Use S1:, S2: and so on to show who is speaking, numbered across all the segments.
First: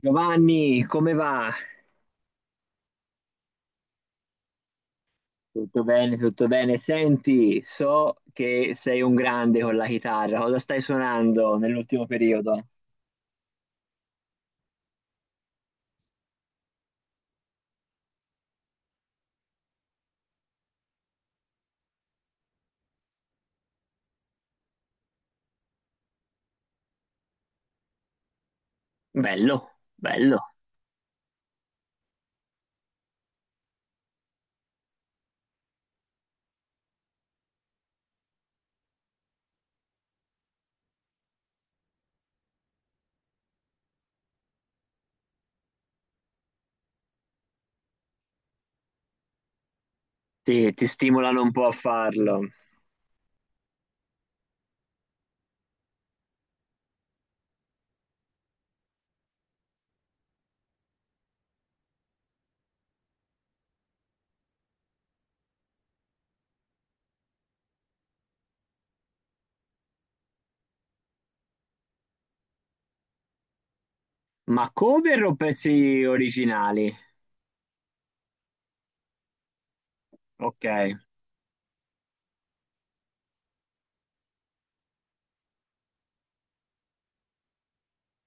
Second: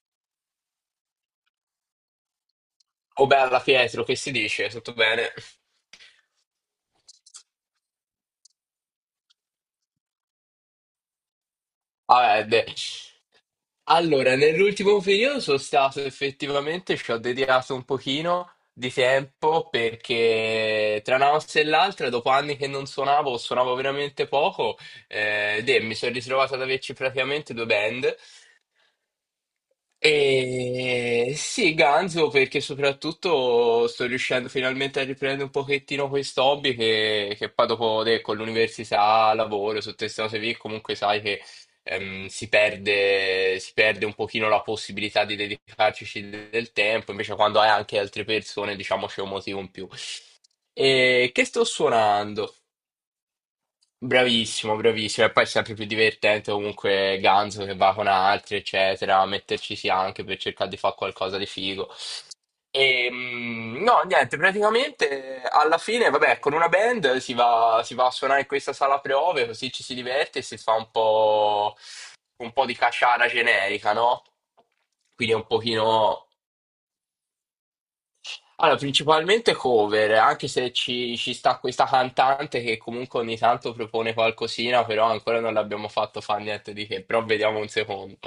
S1: Giovanni, come va?
S2: Oh bella Pietro, che si dice? Tutto bene?
S1: Tutto bene, tutto bene. Senti, so che sei un grande con la chitarra. Cosa stai suonando nell'ultimo
S2: Vabbè,
S1: periodo?
S2: allora, nell'ultimo periodo sono stato effettivamente, ci ho dedicato un pochino di tempo perché tra una mossa e l'altra, dopo anni che non suonavo, suonavo veramente poco, mi sono ritrovato ad averci praticamente due band.
S1: Bello, bello.
S2: E sì, Ganzo, perché soprattutto sto riuscendo finalmente a riprendere un pochettino questo hobby che poi dopo con l'università, lavoro, su queste cose lì, comunque sai che si perde un pochino la possibilità di dedicarci del tempo, invece quando hai anche altre persone, diciamo, c'è un motivo in più.
S1: Ti
S2: E
S1: stimolano
S2: che
S1: un
S2: sto
S1: po' a farlo.
S2: suonando? Bravissimo, bravissimo. E poi è sempre più divertente comunque Ganzo che va con altri, eccetera, metterci sì anche per cercare di fare qualcosa di figo. No, niente, praticamente alla fine, vabbè, con una band si va a suonare in questa sala prove, così ci si diverte e si fa un po' di caciara generica, no?
S1: Ma cover
S2: Quindi
S1: o
S2: è un
S1: pezzi
S2: pochino.
S1: originali?
S2: Allora, principalmente cover, anche
S1: Ok.
S2: se ci sta questa cantante che comunque ogni tanto propone qualcosina, però ancora non l'abbiamo fatto fare niente di che, però vediamo un secondo.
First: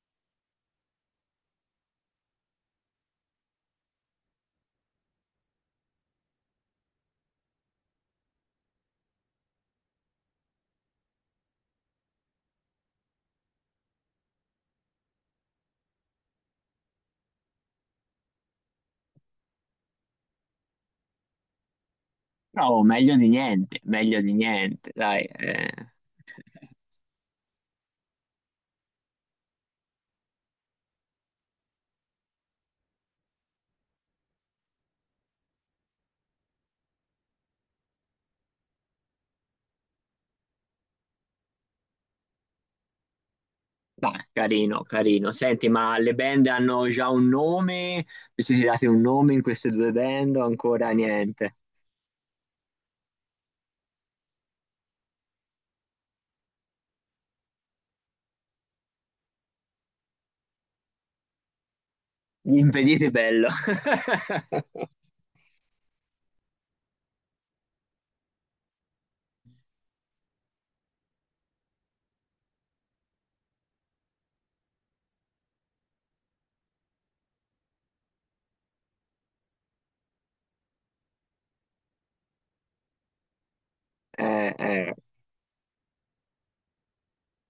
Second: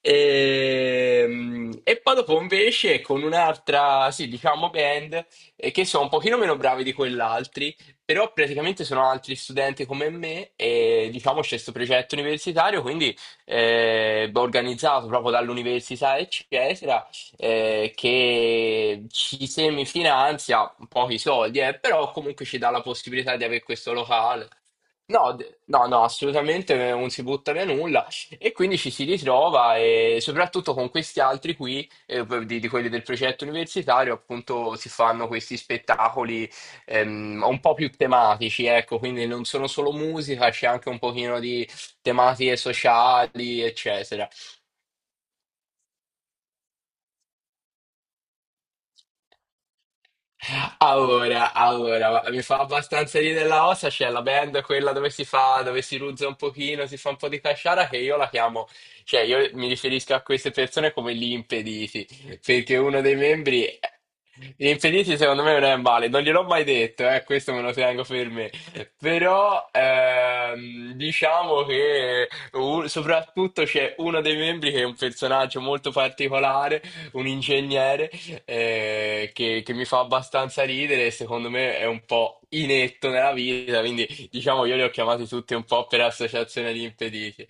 S2: E poi dopo invece con un'altra, sì, diciamo band, che sono un pochino meno bravi di quell'altri, però praticamente sono altri studenti come me e diciamo c'è questo progetto universitario, quindi organizzato proprio dall'università, eccetera, che ci semifinanzia pochi soldi, però comunque ci dà la
S1: No,
S2: possibilità di avere questo
S1: meglio di
S2: locale.
S1: niente, dai.
S2: No,
S1: Eh.
S2: no, no, assolutamente non si butta via nulla, e quindi ci si ritrova e soprattutto con questi altri qui, di quelli del progetto universitario, appunto si fanno questi spettacoli un po' più tematici, ecco, quindi non sono solo musica, c'è anche un pochino di tematiche sociali,
S1: Dai,
S2: eccetera.
S1: carino, carino. Senti, ma le band hanno già un nome? Vi siete dati un nome in queste due band o ancora
S2: Allora,
S1: niente?
S2: allora, mi fa abbastanza ridere la ossa, c'è la band quella dove si fa, dove si ruzza un pochino, si fa un po' di casciara, che io la chiamo, cioè io mi riferisco a queste persone come gli impediti,
S1: Gli
S2: perché uno
S1: impediti,
S2: dei
S1: bello.
S2: membri, gli impediti secondo me non è male, non gliel'ho mai detto, questo me lo tengo per me, però diciamo che soprattutto c'è uno dei membri che è un personaggio molto particolare, un ingegnere che mi fa abbastanza ridere e secondo me è un po' inetto nella vita, quindi
S1: Eh,
S2: diciamo io li ho
S1: eh,
S2: chiamati tutti un po' per associazione di impediti.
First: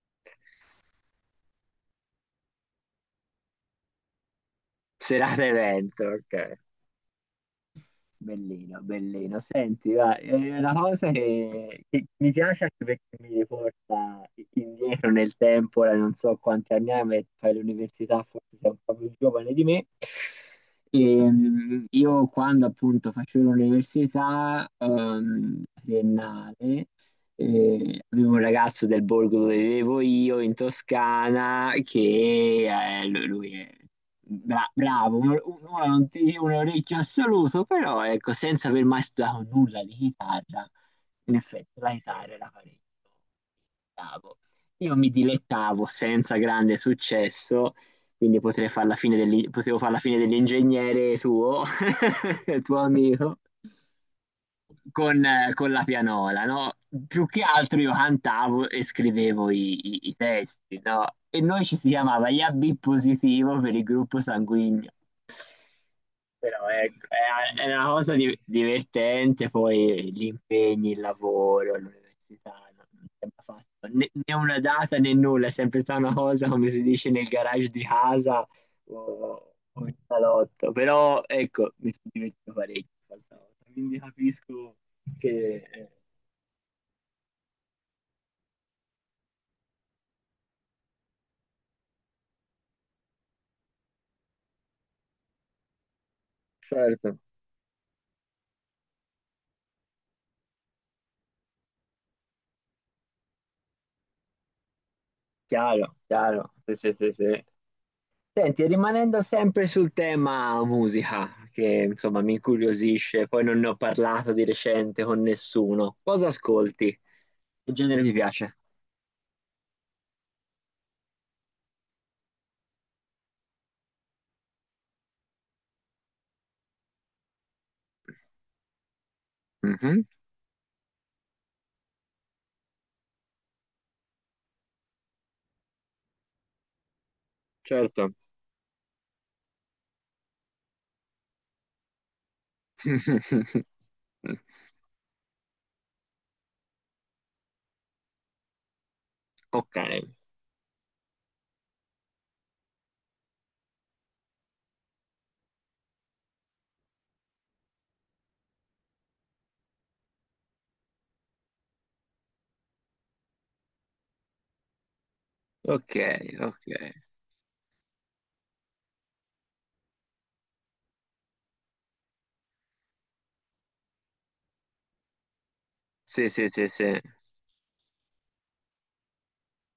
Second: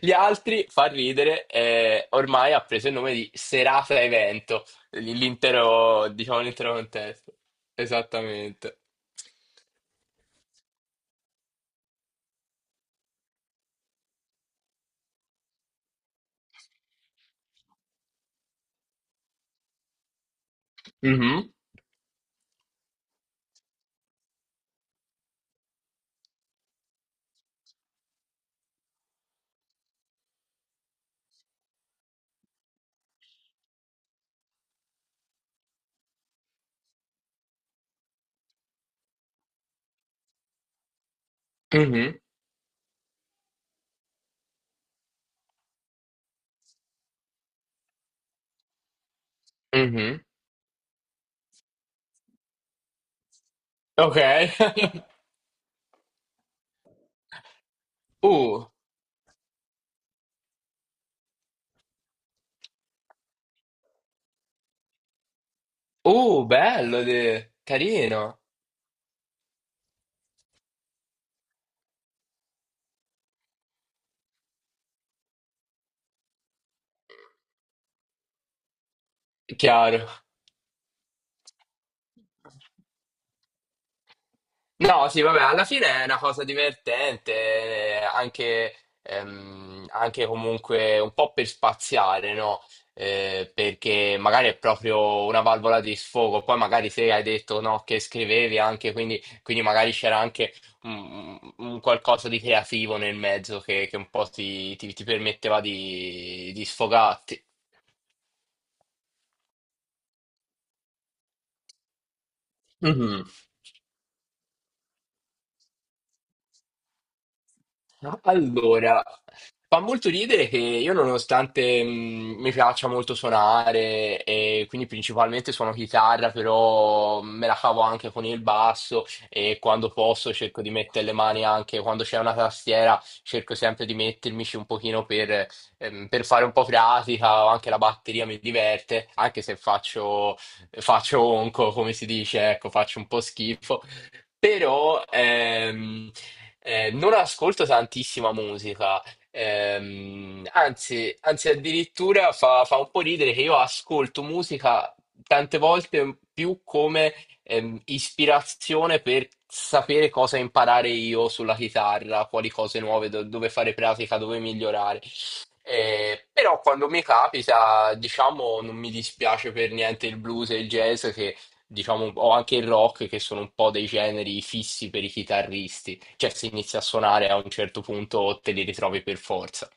S2: Gli altri, fa ridere, ormai ha preso il nome di serata evento,
S1: serata evento,
S2: l'intero,
S1: ok.
S2: diciamo, l'intero contesto. Esattamente.
S1: Bellino, bellino. Senti, va, è una cosa che mi piace anche perché mi riporta indietro nel tempo, ora non so quanti anni hai, ma fai l'università, forse sei un po' più giovane di me.
S2: Mhm,
S1: Io quando appunto facevo l'università triennale, e avevo un ragazzo del borgo dove vivevo io, in Toscana, che lui è bravo, ora non ti dico un orecchio assoluto, però ecco, senza aver mai studiato nulla di chitarra, in effetti la
S2: mhm,
S1: chitarra era parecchio bravo. Io mi dilettavo senza grande successo, quindi potrei far la fine dell'in- potevo fare la fine
S2: mhm.
S1: dell'ingegnere tuo, tuo amico
S2: Ok.
S1: con la pianola, no? Più che altro io
S2: Uh,
S1: cantavo e scrivevo i testi, no? E noi ci si chiamava gli AB positivo per il gruppo sanguigno. Però
S2: bello,
S1: ecco, è una cosa
S2: carino.
S1: divertente, poi gli impegni, il lavoro, l'università, non sembra fatto né una data né nulla, è sempre stata una cosa, come si dice, nel garage di casa o in
S2: Chiaro.
S1: salotto. Però ecco, mi sono divertito parecchio questa volta, quindi capisco
S2: No, sì, vabbè, alla
S1: che...
S2: fine è una cosa divertente, eh, anche, anche comunque un po' per spaziare, no? Perché magari è proprio una valvola di sfogo, poi magari se
S1: certo.
S2: hai detto no, che scrivevi anche, quindi magari c'era anche un qualcosa di creativo nel mezzo che un po' ti permetteva
S1: Chiaro, chiaro,
S2: di
S1: sì, sì, sì,
S2: sfogarti.
S1: sì. Senti, rimanendo sempre sul tema musica, che insomma mi
S2: Mhm.
S1: incuriosisce, poi non ne ho parlato di recente con nessuno. Cosa ascolti? Che genere ti piace?
S2: Allora, fa molto ridere che io nonostante mi piaccia molto suonare e quindi principalmente suono chitarra, però me la cavo anche con il basso, e quando
S1: Mhm,
S2: posso cerco di mettere le mani anche quando c'è una tastiera, cerco sempre di mettermici un pochino per fare un po' pratica, o anche la
S1: certo.
S2: batteria mi diverte, anche se faccio onco, come si dice, ecco, faccio un po' schifo, però non ascolto tantissima musica,
S1: Ok,
S2: anzi, anzi addirittura fa un po' ridere che io ascolto musica tante volte più come ispirazione per sapere cosa imparare io sulla chitarra, quali cose nuove, dove fare pratica, dove migliorare.
S1: ok,
S2: Però
S1: ok.
S2: quando mi capita, diciamo, non mi dispiace per niente il blues e il jazz, che diciamo, o anche il rock, che sono un po' dei generi fissi per i chitarristi,
S1: Sì,
S2: cioè se
S1: sì, sì,
S2: inizi a
S1: sì.
S2: suonare a un certo punto te li ritrovi per forza.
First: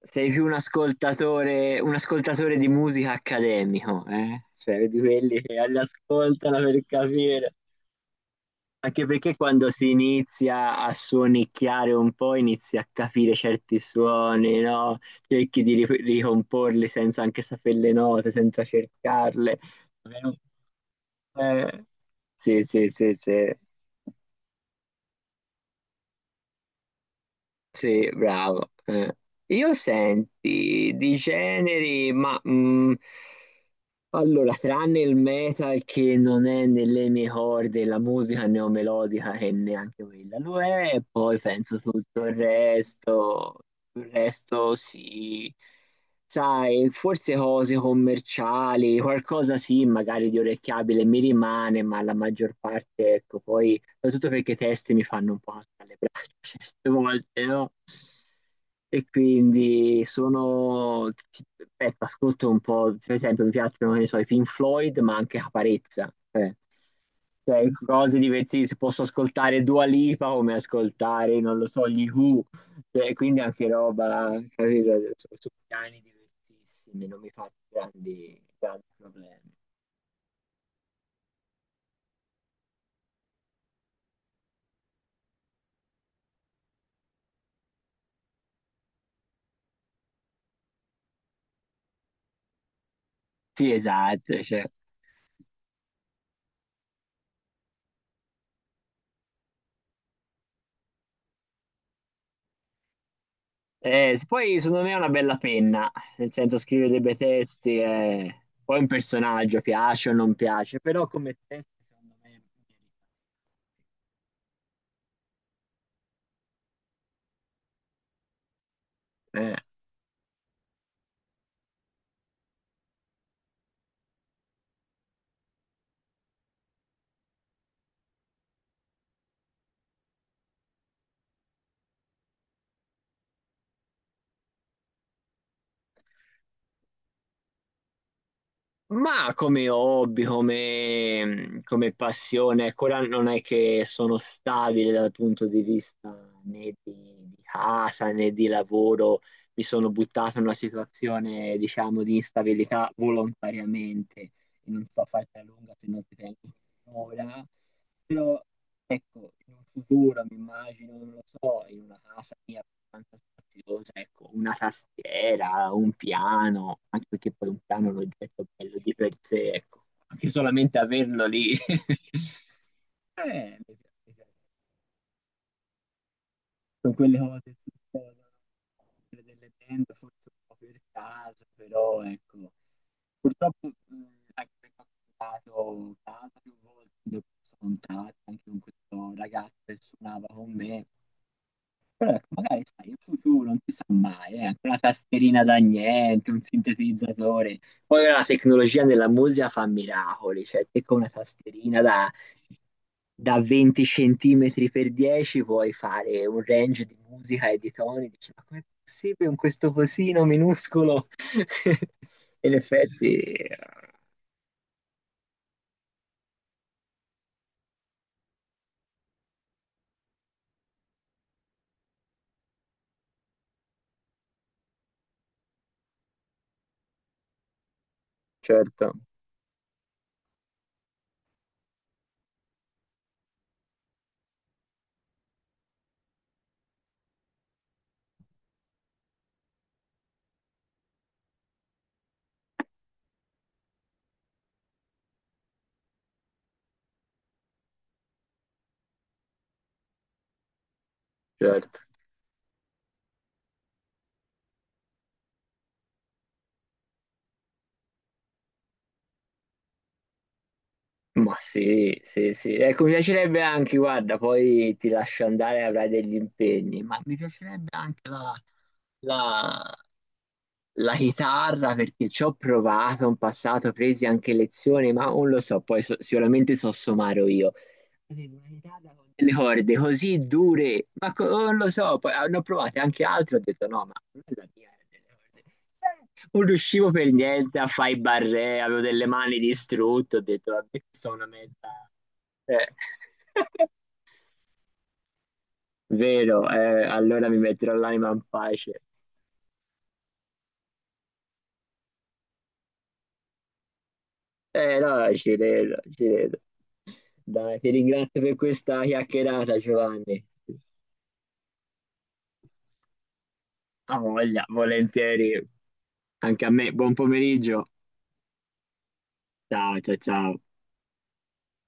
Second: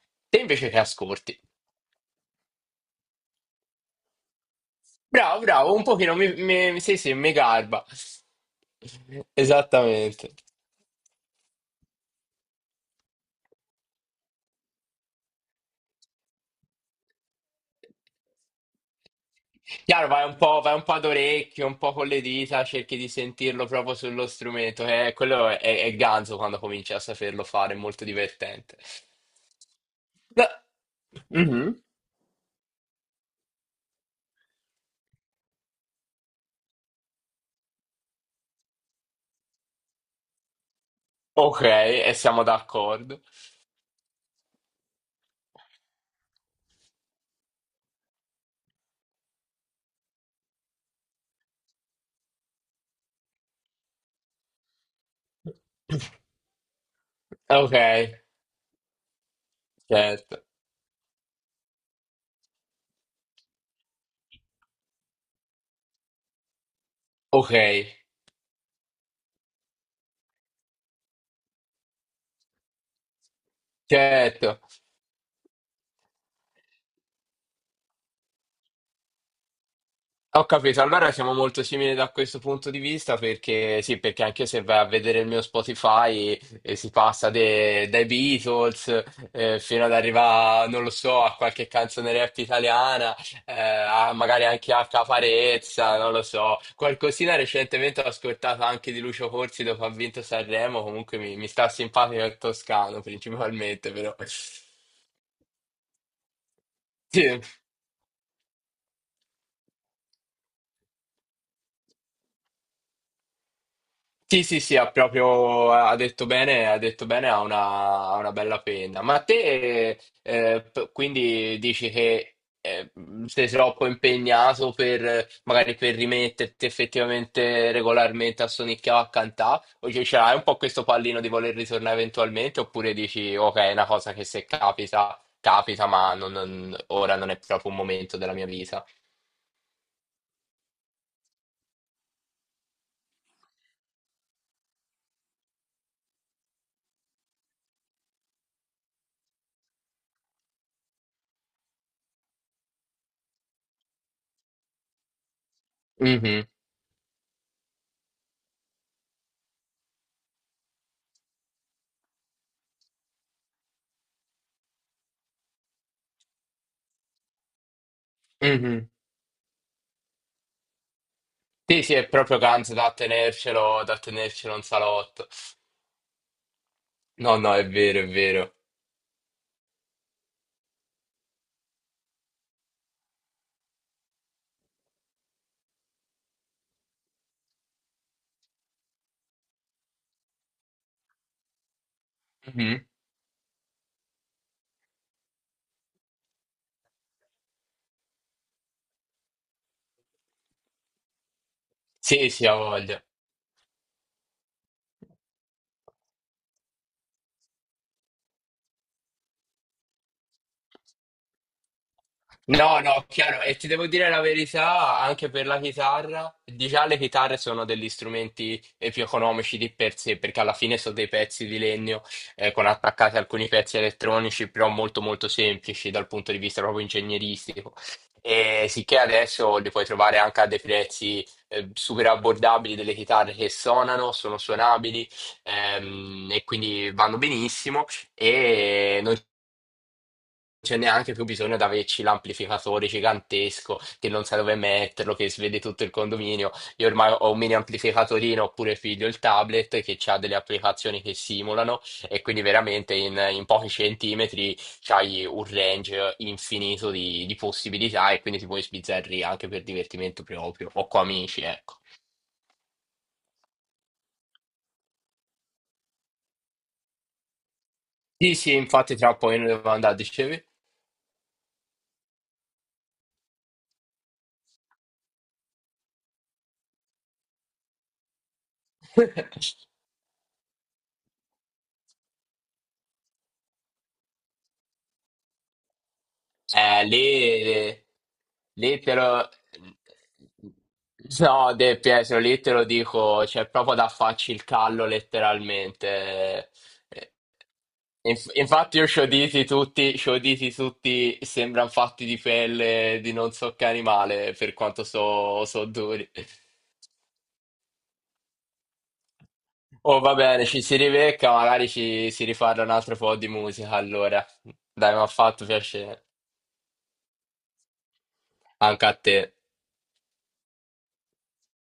S1: Sei
S2: Te
S1: più
S2: invece che ascolti?
S1: un ascoltatore di musica accademico, eh? Cioè, di quelli
S2: Bravo,
S1: che
S2: bravo,
S1: li
S2: un pochino
S1: ascoltano per
S2: sì, sì, mi
S1: capire.
S2: garba.
S1: Anche perché quando si
S2: Esattamente.
S1: inizia a suonicchiare un po', inizi a capire certi suoni, no? Cerchi di ricomporli senza anche sapere le note, senza cercarle.
S2: Chiaro, vai un po' ad orecchio, un
S1: Eh,
S2: po' con le
S1: sì,
S2: dita,
S1: sì,
S2: cerchi di
S1: sì, sì.
S2: sentirlo proprio sullo strumento, quello è ganzo quando cominci a saperlo fare, è molto
S1: Sì, bravo.
S2: divertente.
S1: Io
S2: No.
S1: senti di
S2: Mhm.
S1: generi, ma allora, tranne il metal che non è nelle mie corde, la musica neomelodica che neanche quella lo è, e poi
S2: Ok,
S1: penso
S2: e
S1: tutto
S2: siamo d'accordo.
S1: il resto sì, sai, forse cose commerciali, qualcosa sì, magari di orecchiabile mi rimane, ma la maggior parte, ecco, poi soprattutto perché i testi mi fanno un po' alzare le braccia certe volte, no?
S2: Ok,
S1: E quindi
S2: certo.
S1: sono, ecco, ascolto un po', per esempio mi piacciono, che ne so, i Pink Floyd, ma anche Caparezza, cioè,
S2: Ok,
S1: cioè, cose divertissime, posso ascoltare Dua Lipa come ascoltare, non lo so, gli Who, cioè, quindi anche roba,
S2: certo.
S1: capito? Su, su piani diversissimi, non mi fa grandi, grandi problemi.
S2: Ho capito, allora siamo molto simili da questo punto di vista perché sì, perché anche se vai a vedere il mio Spotify si passa dai Beatles, fino ad arrivare, non lo so, a qualche canzone rap italiana,
S1: Sì,
S2: a
S1: esatto,
S2: magari
S1: cioè.
S2: anche a Caparezza, non lo so. Qualcosina recentemente ho ascoltato anche di Lucio Corsi dopo ha vinto Sanremo, comunque mi sta simpatico il toscano principalmente, però.
S1: Se poi secondo me è una bella penna, nel senso scrive dei bei
S2: Sì.
S1: testi, e poi un personaggio piace o non piace, però come testo secondo me
S2: Sì, sì, sì, ha proprio, ha detto bene, ha detto bene, ha una bella penna. Ma
S1: merita.
S2: te, quindi dici che sei troppo impegnato per, magari per rimetterti effettivamente regolarmente a sonicchiare a cantare, o cioè, ce l'hai un po' questo pallino di voler ritornare eventualmente, oppure dici, ok, è una cosa che se capita, capita, ma ora non è proprio un momento della mia vita.
S1: Ma come hobby, come, come passione, ecco, ora non è che sono stabile dal punto di vista né di, di casa né di lavoro, mi sono buttato in una situazione, diciamo, di instabilità volontariamente, e non so farti a lunga se non ti tengo
S2: Mhm,
S1: ora, però ecco, in un futuro mi immagino, non lo so, in una casa mia abbastanza spaziosa, ecco, una tastiera, un piano, anche perché poi un piano è un oggetto bello
S2: mhm.
S1: di per sé, ecco, anche solamente averlo lì.
S2: Sì, sì, è proprio Kanz
S1: Mi piace.
S2: da
S1: Mi piace.
S2: tenercelo in salotto.
S1: Sono quelle
S2: No, no,
S1: cose
S2: è
S1: che
S2: vero, è
S1: succedono,
S2: vero.
S1: quelle delle band, forse un po' per caso, però ecco, purtroppo anche perché ho cambiato casa più volte, quindi ho perso contatti anche con questo ragazzo che suonava con me, però ecco, magari
S2: Mhm.
S1: sai, in futuro non si sa mai, anche una tastierina da niente, un sintetizzatore. Poi la tecnologia nella musica fa miracoli, cioè te con una tastierina
S2: Sì, sì, ha voglia.
S1: da 20 centimetri per 10 puoi fare un range di musica e di toni, dici, ma com'è possibile con questo cosino minuscolo? In
S2: No, no,
S1: effetti,
S2: chiaro, e ti devo dire la verità, anche per la chitarra, di già le chitarre sono degli strumenti più economici di per sé, perché alla fine sono dei pezzi di legno con attaccati alcuni pezzi elettronici, però molto molto semplici dal punto di vista proprio ingegneristico. E
S1: certo,
S2: sicché adesso li puoi trovare anche a dei prezzi super abbordabili, delle chitarre che suonano, sono suonabili, e quindi vanno benissimo. E noi c'è neanche più bisogno di averci l'amplificatore gigantesco che non sa dove metterlo, che svede tutto il condominio. Io ormai ho un mini amplificatorino oppure figlio il tablet che ha delle applicazioni che
S1: certo.
S2: simulano, e quindi veramente in pochi centimetri c'hai un range infinito di possibilità e quindi ti puoi sbizzarrire anche per divertimento proprio o con
S1: Ma
S2: amici, ecco.
S1: sì, sì, sì. Ecco, mi piacerebbe anche, guarda, poi ti lascio andare, avrai degli impegni, ma mi piacerebbe anche
S2: Sì, sì, infatti tra un po' io ne devo
S1: la-
S2: andare, dicevi?
S1: la chitarra perché ci ho provato in passato, presi anche lezioni, ma non lo so, poi sicuramente so suonare io. Avevo una chitarra con delle corde così dure, ma oh, non lo so, poi hanno provato anche altre, ho detto no, ma non è la mia, è delle corde. Non
S2: Eh,
S1: riuscivo per niente a
S2: lì,
S1: fare i barré, avevo
S2: lì te
S1: delle
S2: lo...
S1: mani distrutte, ho detto vabbè, sono una
S2: No, De
S1: mezza...
S2: Pietro, lì te lo
S1: Eh.
S2: dico, c'è proprio da farci il callo
S1: Vero,
S2: letteralmente. Eh,
S1: allora mi metterò l'anima in
S2: infatti
S1: pace.
S2: io ci ho diti tutti, ci ho diti tutti, sembrano fatti di pelle di non so che animale, per
S1: Eh
S2: quanto
S1: no, ci
S2: so
S1: credo, ci
S2: duri.
S1: credo. Dai, ti ringrazio per questa chiacchierata,
S2: Oh, va
S1: Giovanni.
S2: bene, ci si ribecca, magari ci si rifarà un altro po' di musica,
S1: A
S2: allora.
S1: voglia,
S2: Dai, mi ha
S1: volentieri.
S2: fatto piacere.
S1: Anche a me, buon pomeriggio.
S2: Anche a te.
S1: Ciao, ciao, ciao.